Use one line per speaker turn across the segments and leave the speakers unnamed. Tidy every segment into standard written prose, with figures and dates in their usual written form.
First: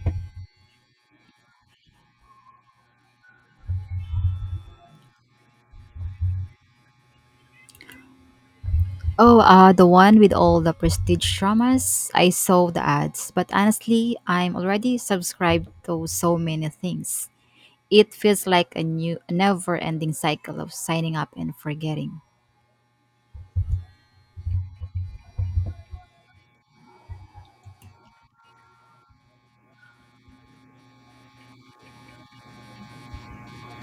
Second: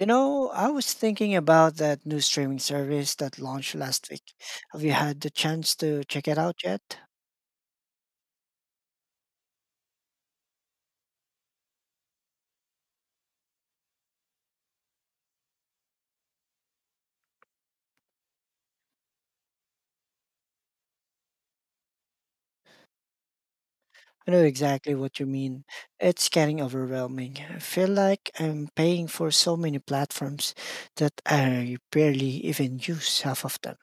You know, I was thinking about that new streaming service that launched last week. Have you had the chance to check it out yet?
Oh, the one with all the prestige dramas. I saw the ads, but honestly, I'm already subscribed to so many things. It feels like a new, never-ending cycle of signing up and forgetting.
I know exactly what you mean. It's getting overwhelming. I feel like I'm paying for so many platforms that I barely even use half of them.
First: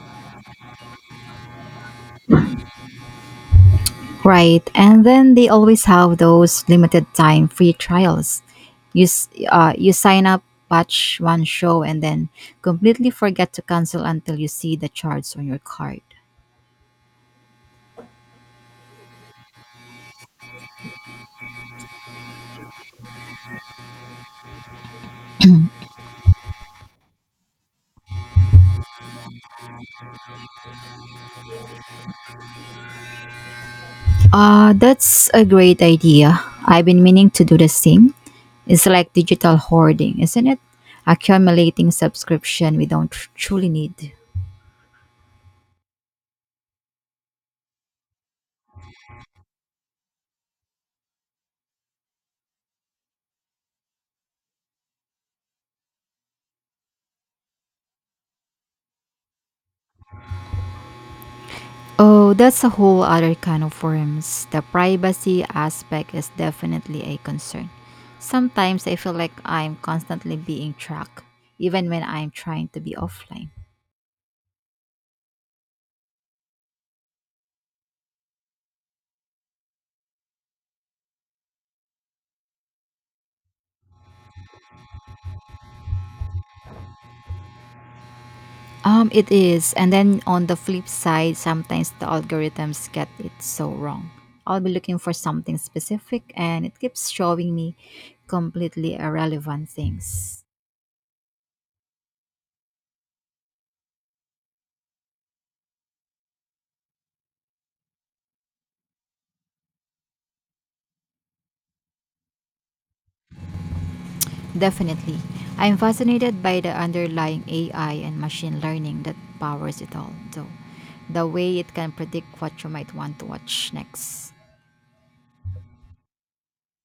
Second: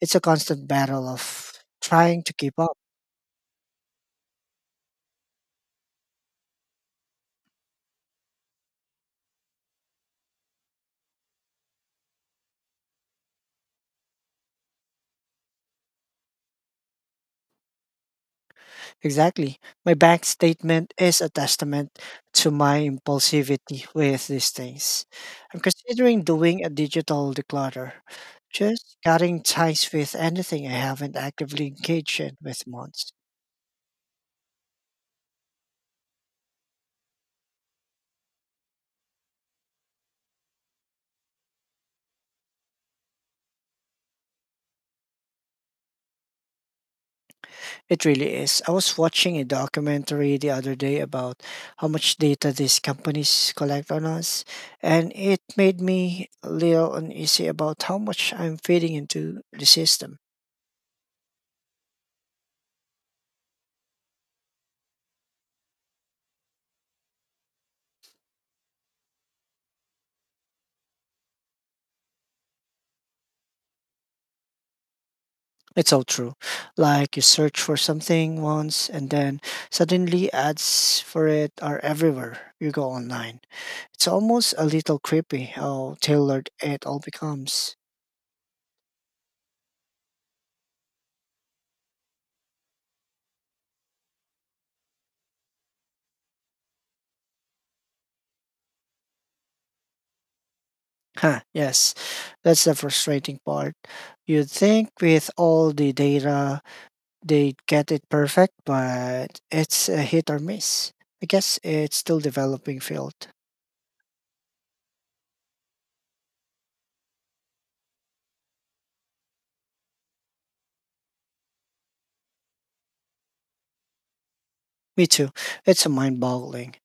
It's a constant battle of trying to keep up.
Right, and then they always have those limited-time free trials. You sign up, watch one show, and then completely forget to cancel until you see the charts on your card.
Exactly. My bank statement is a testament to my impulsivity with these things. I'm considering doing a digital declutter, just cutting ties with anything I haven't actively engaged in with months.
That's a great idea. I've been meaning to do the same. It's like digital hoarding, isn't it? Accumulating subscription we don't truly need.
It really is. I was watching a documentary the other day about how much data these companies collect on us, and it made me a little uneasy about how much I'm feeding into the system.
Oh, that's a whole other kind of worms. The privacy aspect is definitely a concern. Sometimes I feel like I'm constantly being tracked, even when I'm trying to be offline.
It's all true. Like you search for something once and then suddenly ads for it are everywhere. You go online. It's almost a little creepy how tailored it all becomes.
It is. And then on the flip side, sometimes the algorithms get it so wrong. I'll be looking for something specific and it keeps showing me completely irrelevant things.
Huh, yes. That's the frustrating part. You'd think with all the data they'd get it perfect, but it's a hit or miss. I guess it's still developing field.
Definitely. I'm fascinated by the underlying AI and machine learning that powers it all, though. The way it can predict what you might want to watch next.
Me too. It's a mind boggling.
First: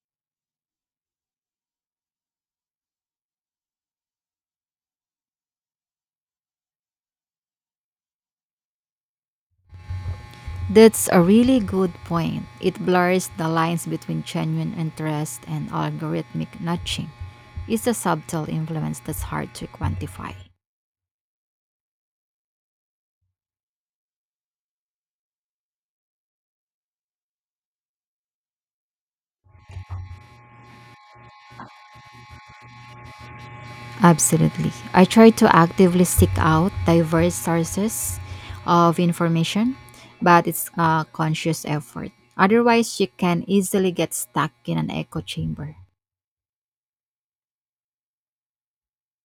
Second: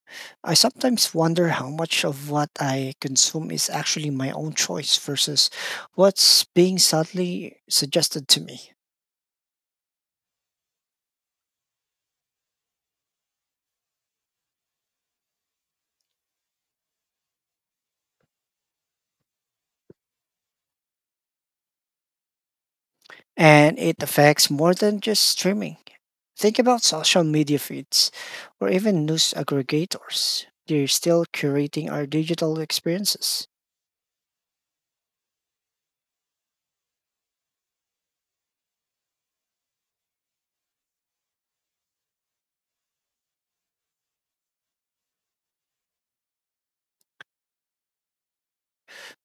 I sometimes wonder how much of what I consume is actually my own choice versus what's being subtly suggested to me.
That's a really good point. It blurs the lines between genuine interest and algorithmic nudging. It's a subtle influence that's hard to quantify.
And it affects more than just streaming. Think about social media feeds or even news aggregators. They're still curating our digital experiences.
Absolutely. I try to actively seek out diverse sources of information, but it's a conscious effort. Otherwise, you can easily get stuck in an echo chamber.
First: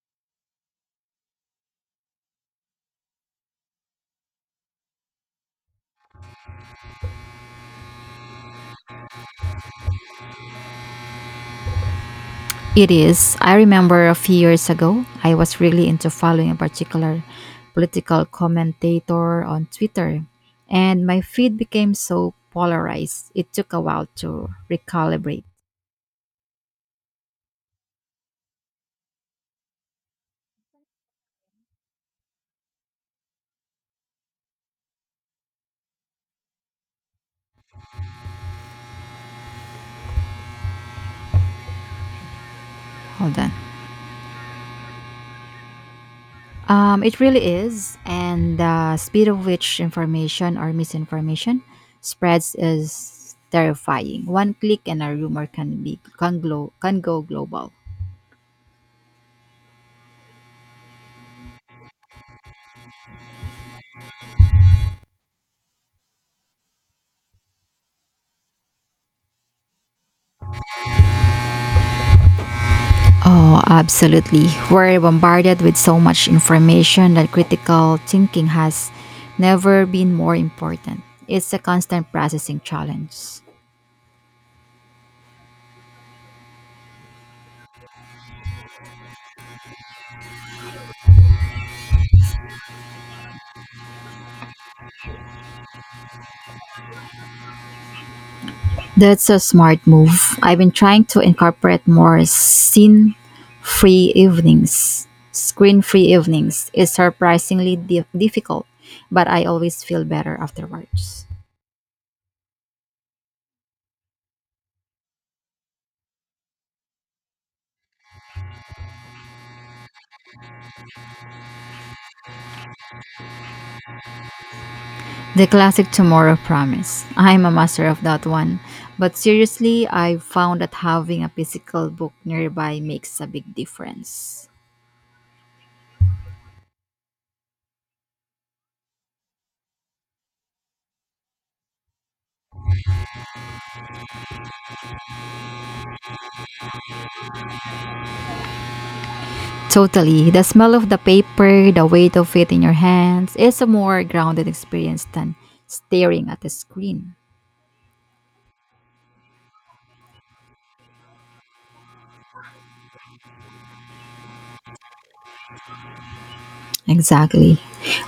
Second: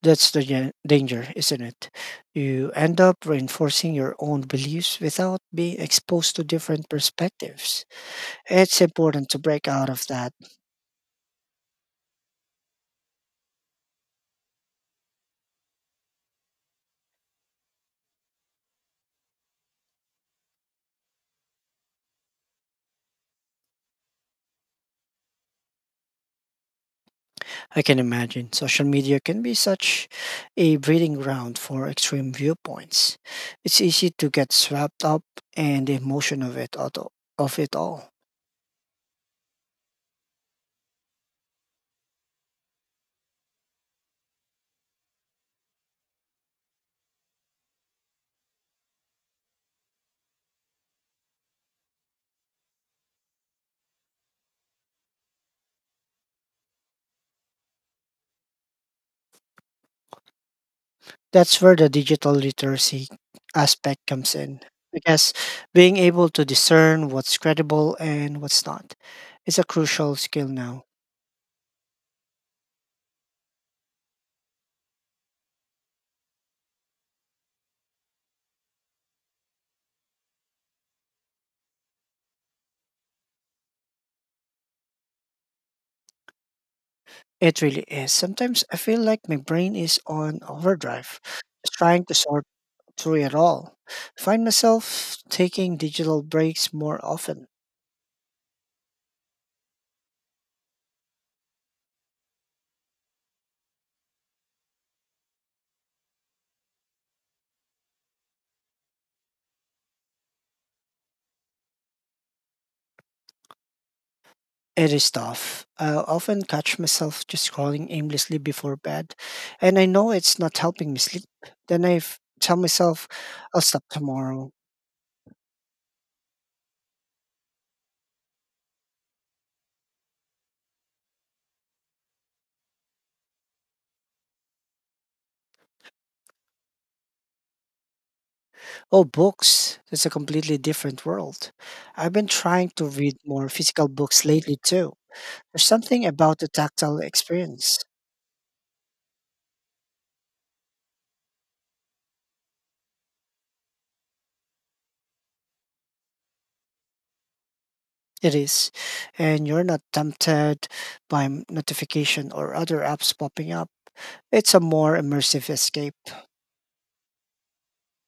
That's the danger, isn't it? You end up reinforcing your own beliefs without being exposed to different perspectives. It's important to break out of that.
It is. I remember a few years ago, I was really into following a particular political commentator on Twitter, and my feed became so polarized. It took a while to recalibrate.
I can imagine social media can be such a breeding ground for extreme viewpoints. It's easy to get swept up in the emotion of it all.
Hold on. It really is, and the speed of which information or misinformation spreads is terrifying. One click and a rumor can go global.
That's where the digital literacy aspect comes in. I guess being able to discern what's credible and what's not is a crucial skill now.
Oh, absolutely. We're bombarded with so much information that critical thinking has never been more important. It's a constant processing challenge.
It really is. Sometimes I feel like my brain is on overdrive, just trying to sort through it all. Find myself taking digital breaks more often.
That's a smart move. I've been trying to incorporate more scene free evenings, screen free evenings. It's surprisingly difficult, but I always feel better afterwards.
It is tough. I often catch myself just scrolling aimlessly before bed, and I know it's not helping me sleep. Then I tell myself, I'll stop tomorrow.
The classic tomorrow promise. I'm a master of that one. But seriously, I've found that having a physical book nearby makes a big difference.
Oh, books. That's a completely different world. I've been trying to read more physical books lately, too. There's something about the tactile experience.
Totally. The smell of the paper, the weight of it in your hands, is a more grounded experience than staring at a screen.
It is. And you're not tempted by notification or other apps popping up. It's a more immersive escape.
Exactly.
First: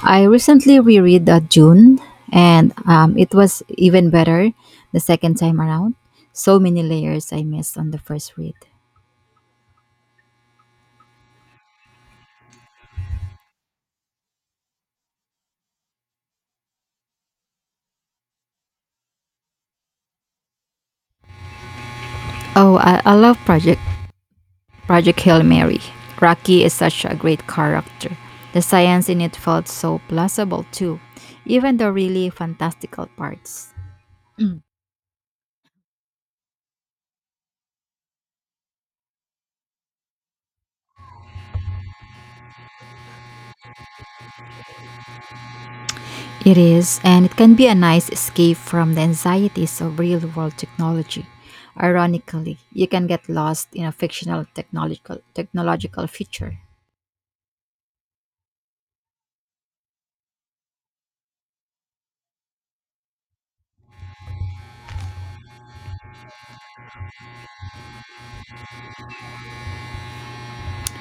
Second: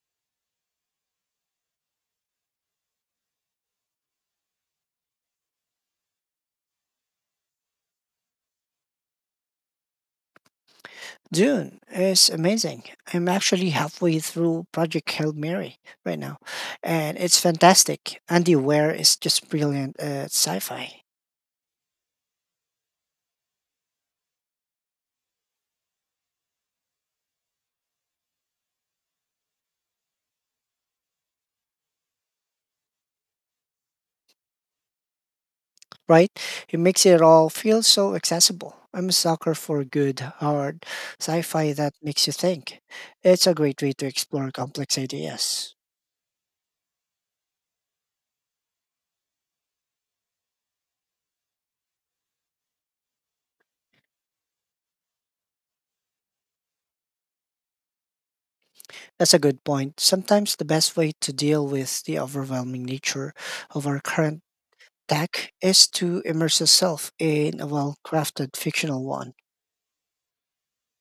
I recently reread that June, and it was even better the second time around. So many layers I missed on the first read.
Dune is amazing. I'm actually halfway through Project Hail Mary right now, and it's fantastic. Andy Ware is just brilliant at sci fi,
Oh, I love *Project*. Project Hail Mary. Rocky is such a great character. The science in it felt so plausible too, even the really fantastical parts.
right? He makes it all feel so accessible. I'm a sucker for good, hard sci fi that makes you think. It's a great way to explore complex ideas.
It is, and it can be a nice escape from the anxieties of real world technology. Ironically, you can get lost in a fictional technological future.
That's a good point. Sometimes the best way to deal with the overwhelming nature of our current tech is to immerse yourself in a well crafted fictional one.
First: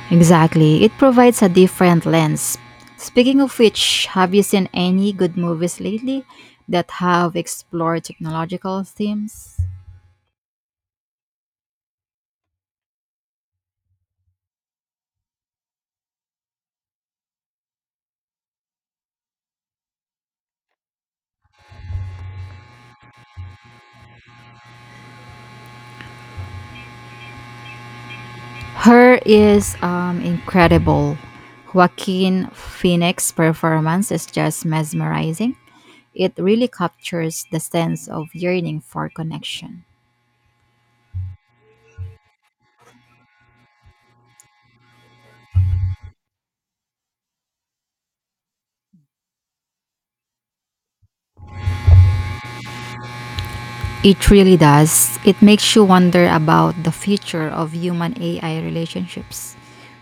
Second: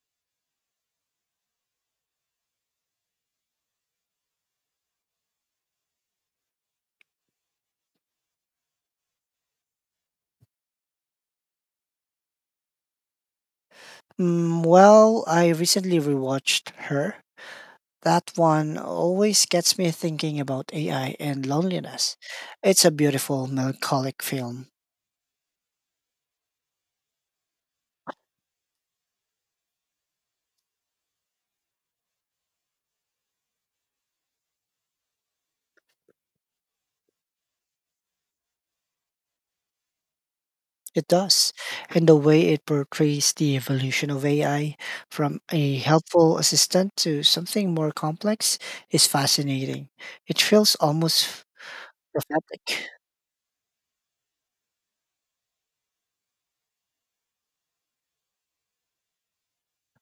Exactly, it provides a different lens. Speaking of which, have you seen any good movies lately that have explored technological themes?
Mm, well, I recently rewatched her. That one always gets me thinking about AI and loneliness. It's a beautiful, melancholic film.
Her is incredible. Joaquin Phoenix's performance is just mesmerizing. It really captures the sense of yearning for connection.
It does. And the way it portrays the evolution of AI from a helpful assistant to something more complex is fascinating. It feels almost prophetic.
It really does. It makes you wonder about the future of human AI relationships.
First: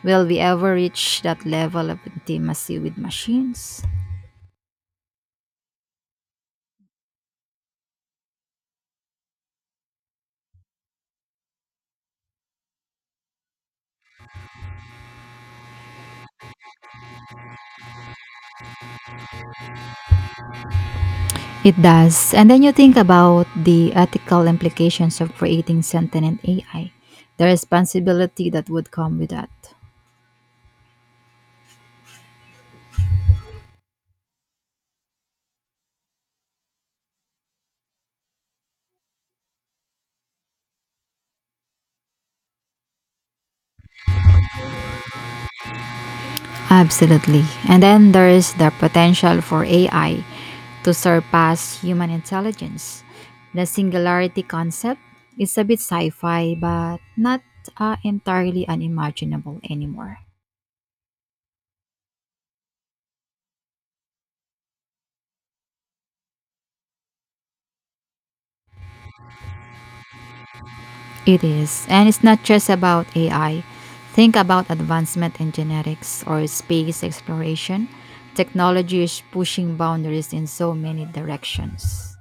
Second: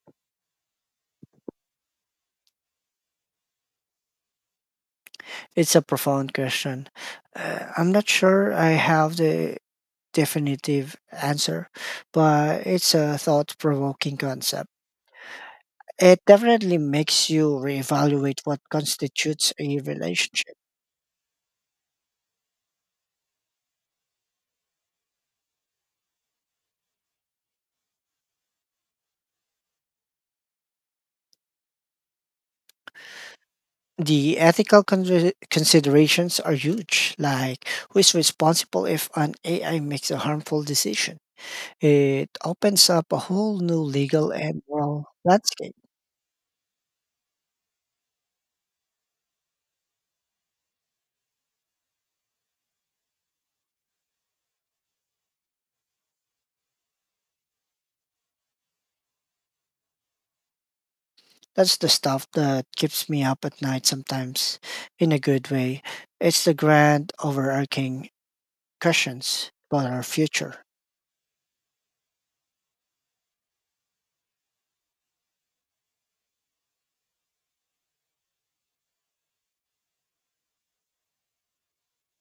Will we ever reach that level of intimacy with machines?
It's a profound question. I'm not sure I have the definitive answer, but it's a thought provoking concept. It definitely makes you reevaluate what constitutes a relationship.
It does. And then you think about the ethical implications of creating sentient AI, the responsibility that would come with that.
The ethical considerations are huge. Like, who is responsible if an AI makes a harmful decision? It opens up a whole new legal and moral landscape.
Absolutely. And then there is the potential for AI to surpass human intelligence. The singularity concept is a bit sci fi, but not entirely unimaginable anymore.
That's the stuff that keeps me up at night sometimes, in a good way. It's the grand overarching questions about our future.
It is. And it's not just about AI. Think about advancement in genetics or space exploration. Technology is pushing boundaries in so many directions.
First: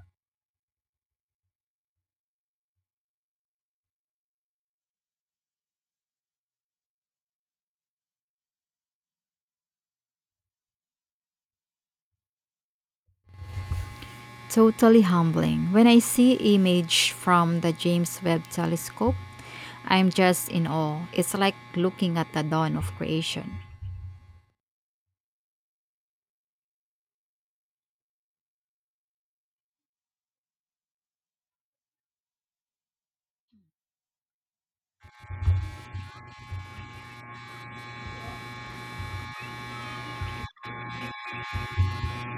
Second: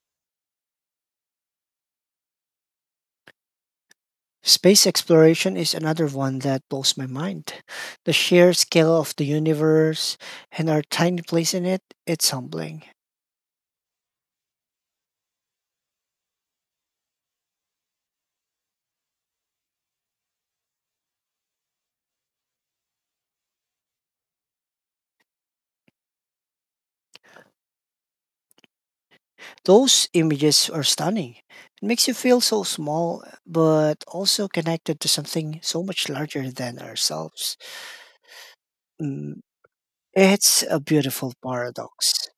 Space exploration is another one that blows my mind. The sheer scale of the universe and our tiny place in it, it's humbling.
Totally humbling. When I see image from the James Webb Telescope, I'm just in awe. It's like looking at the dawn of creation.
Those images are stunning. It makes you feel so small, but also connected to something so much larger than ourselves. Mm, it's a beautiful paradox.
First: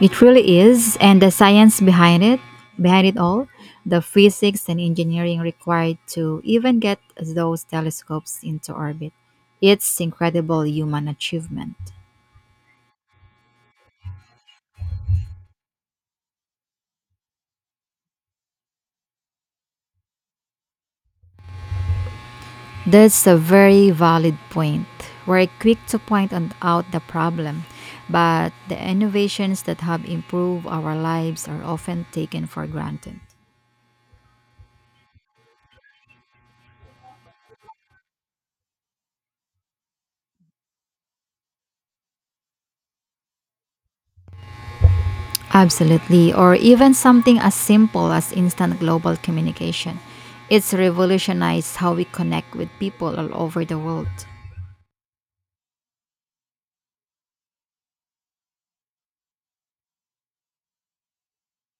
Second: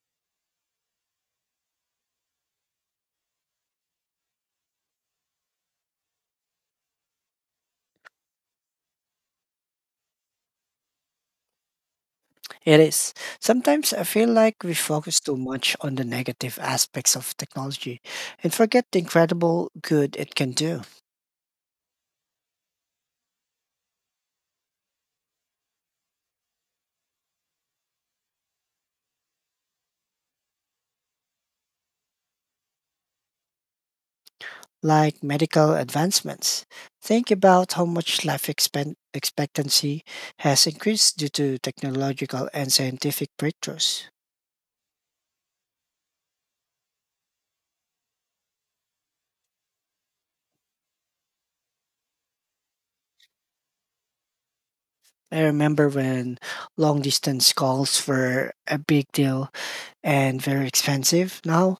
It really is, and the science behind it all, the physics and engineering required to even get those telescopes into orbit. It's incredible human achievement.
It is. Sometimes I feel like we focus too much on the negative aspects of technology and forget the incredible good it can do,
That's a very valid point. We're quick to point out the problem, but the innovations that have improved our lives are often taken for granted.
like medical advancements. Think about how much life expectancy has increased due to technological and scientific breakthroughs.
Absolutely, or even something as simple as instant global communication. It's revolutionized how we connect with people all over the world.
I remember when long distance calls were a big deal and very expensive. Now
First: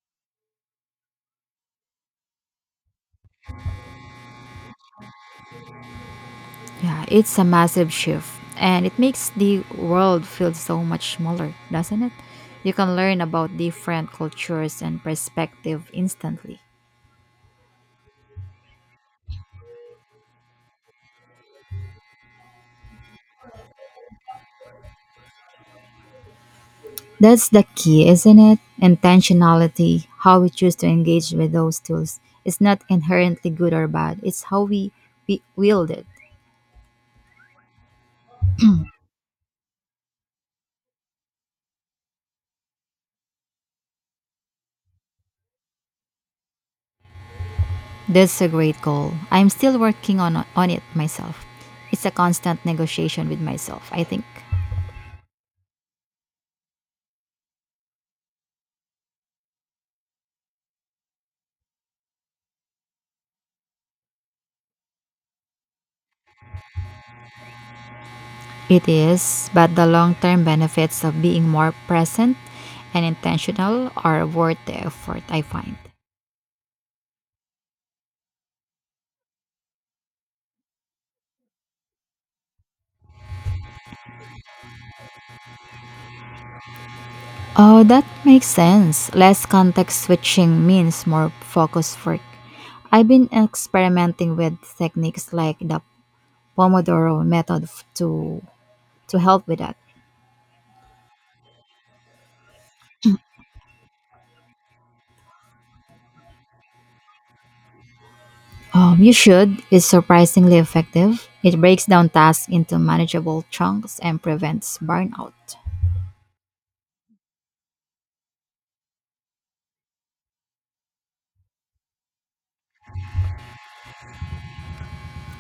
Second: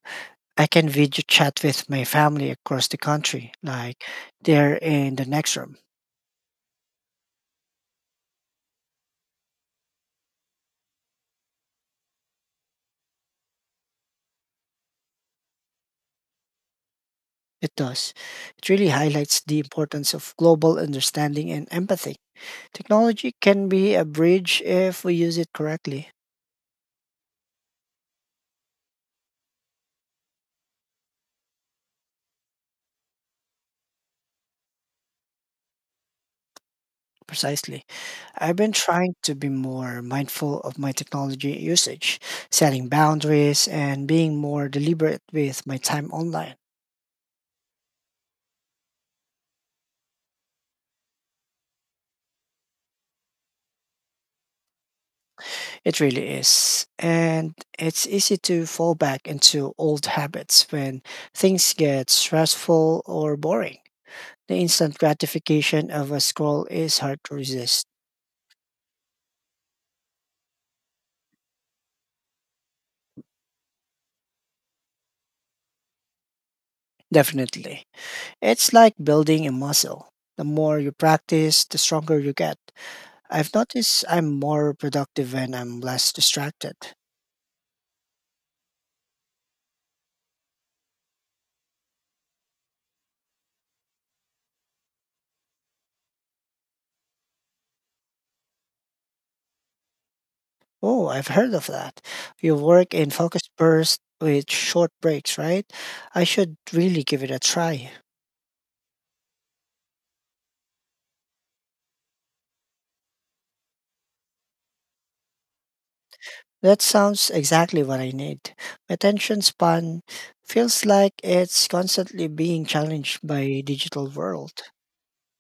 I can video chat with my family across the country, like they're in the next room.
Yeah, it's a massive shift, and it makes the world feel so much smaller, doesn't it? You can learn about different cultures and perspective instantly.
It does. It really highlights the importance of global understanding and empathy. Technology can be a bridge if we use it correctly.
That's the key, isn't it? Intentionality, how we choose to engage with those tools. It's not inherently good or bad, it's how we wield it.
Precisely. I've been trying to be more mindful of my technology usage, setting boundaries, and being more deliberate with my time online.
That's a great goal. I'm still working on it myself. It's a constant negotiation with myself, I think.
It really is. And it's easy to fall back into old habits when things get stressful or boring. The instant gratification of a scroll is hard to resist.
It is, but the long term benefits of being more present and intentional are worth the effort, I find.
Definitely. It's like building a muscle. The more you practice, the stronger you get. I've noticed I'm more productive when I'm less distracted.
Oh, that makes sense. Less context switching means more focused work. I've been experimenting with techniques like the Pomodoro method to help with that.
Oh, I've heard of that. You work in focus bursts with short breaks, right? I should really give it a try.
You should. It's surprisingly effective. It breaks down tasks into manageable chunks and prevents burnout.
That sounds exactly what I need. My attention span feels like it's constantly being challenged by digital world.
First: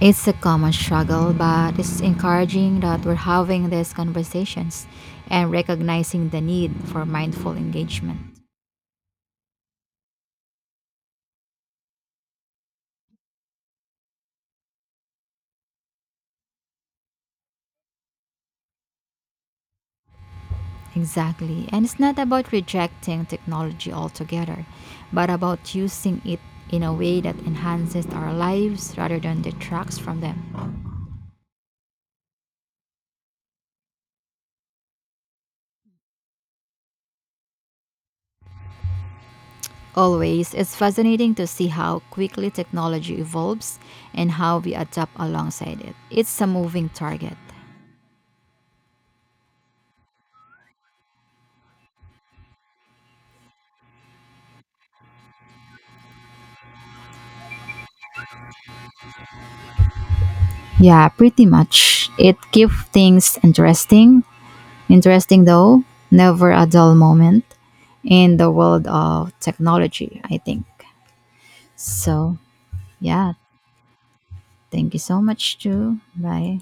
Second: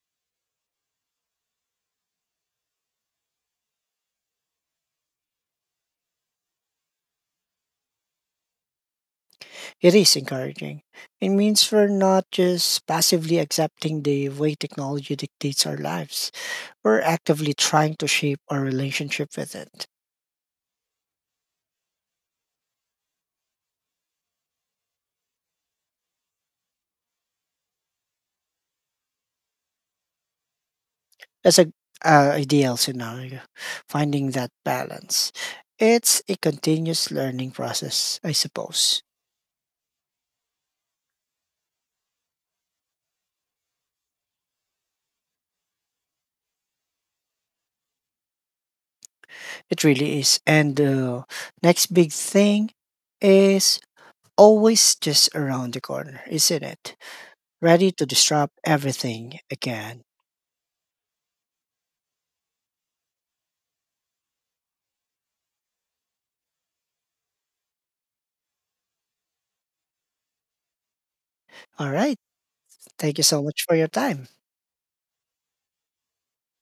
It's a common struggle, but it's encouraging that we're having these conversations and recognizing the need for mindful engagement.
It is encouraging. It means we're not just passively accepting the way technology dictates our lives. We're actively trying to shape our relationship with it.
Exactly. And it's not about rejecting technology altogether, but about using it in a way that enhances our lives rather than detracts from them.
That's a, ideal scenario. Finding that balance. It's a continuous learning process, I suppose.
Always, it's fascinating to see how quickly technology evolves and how we adapt alongside it. It's a moving target.
It really is. And the next big thing is always just around the corner, isn't it? Ready to disrupt everything again.
Yeah, pretty much. It keeps things interesting. Interesting though, never a dull moment in the world of technology, I think.
All right.
So,
Thank you
yeah,
so much for your time.
thank you so much too. Bye.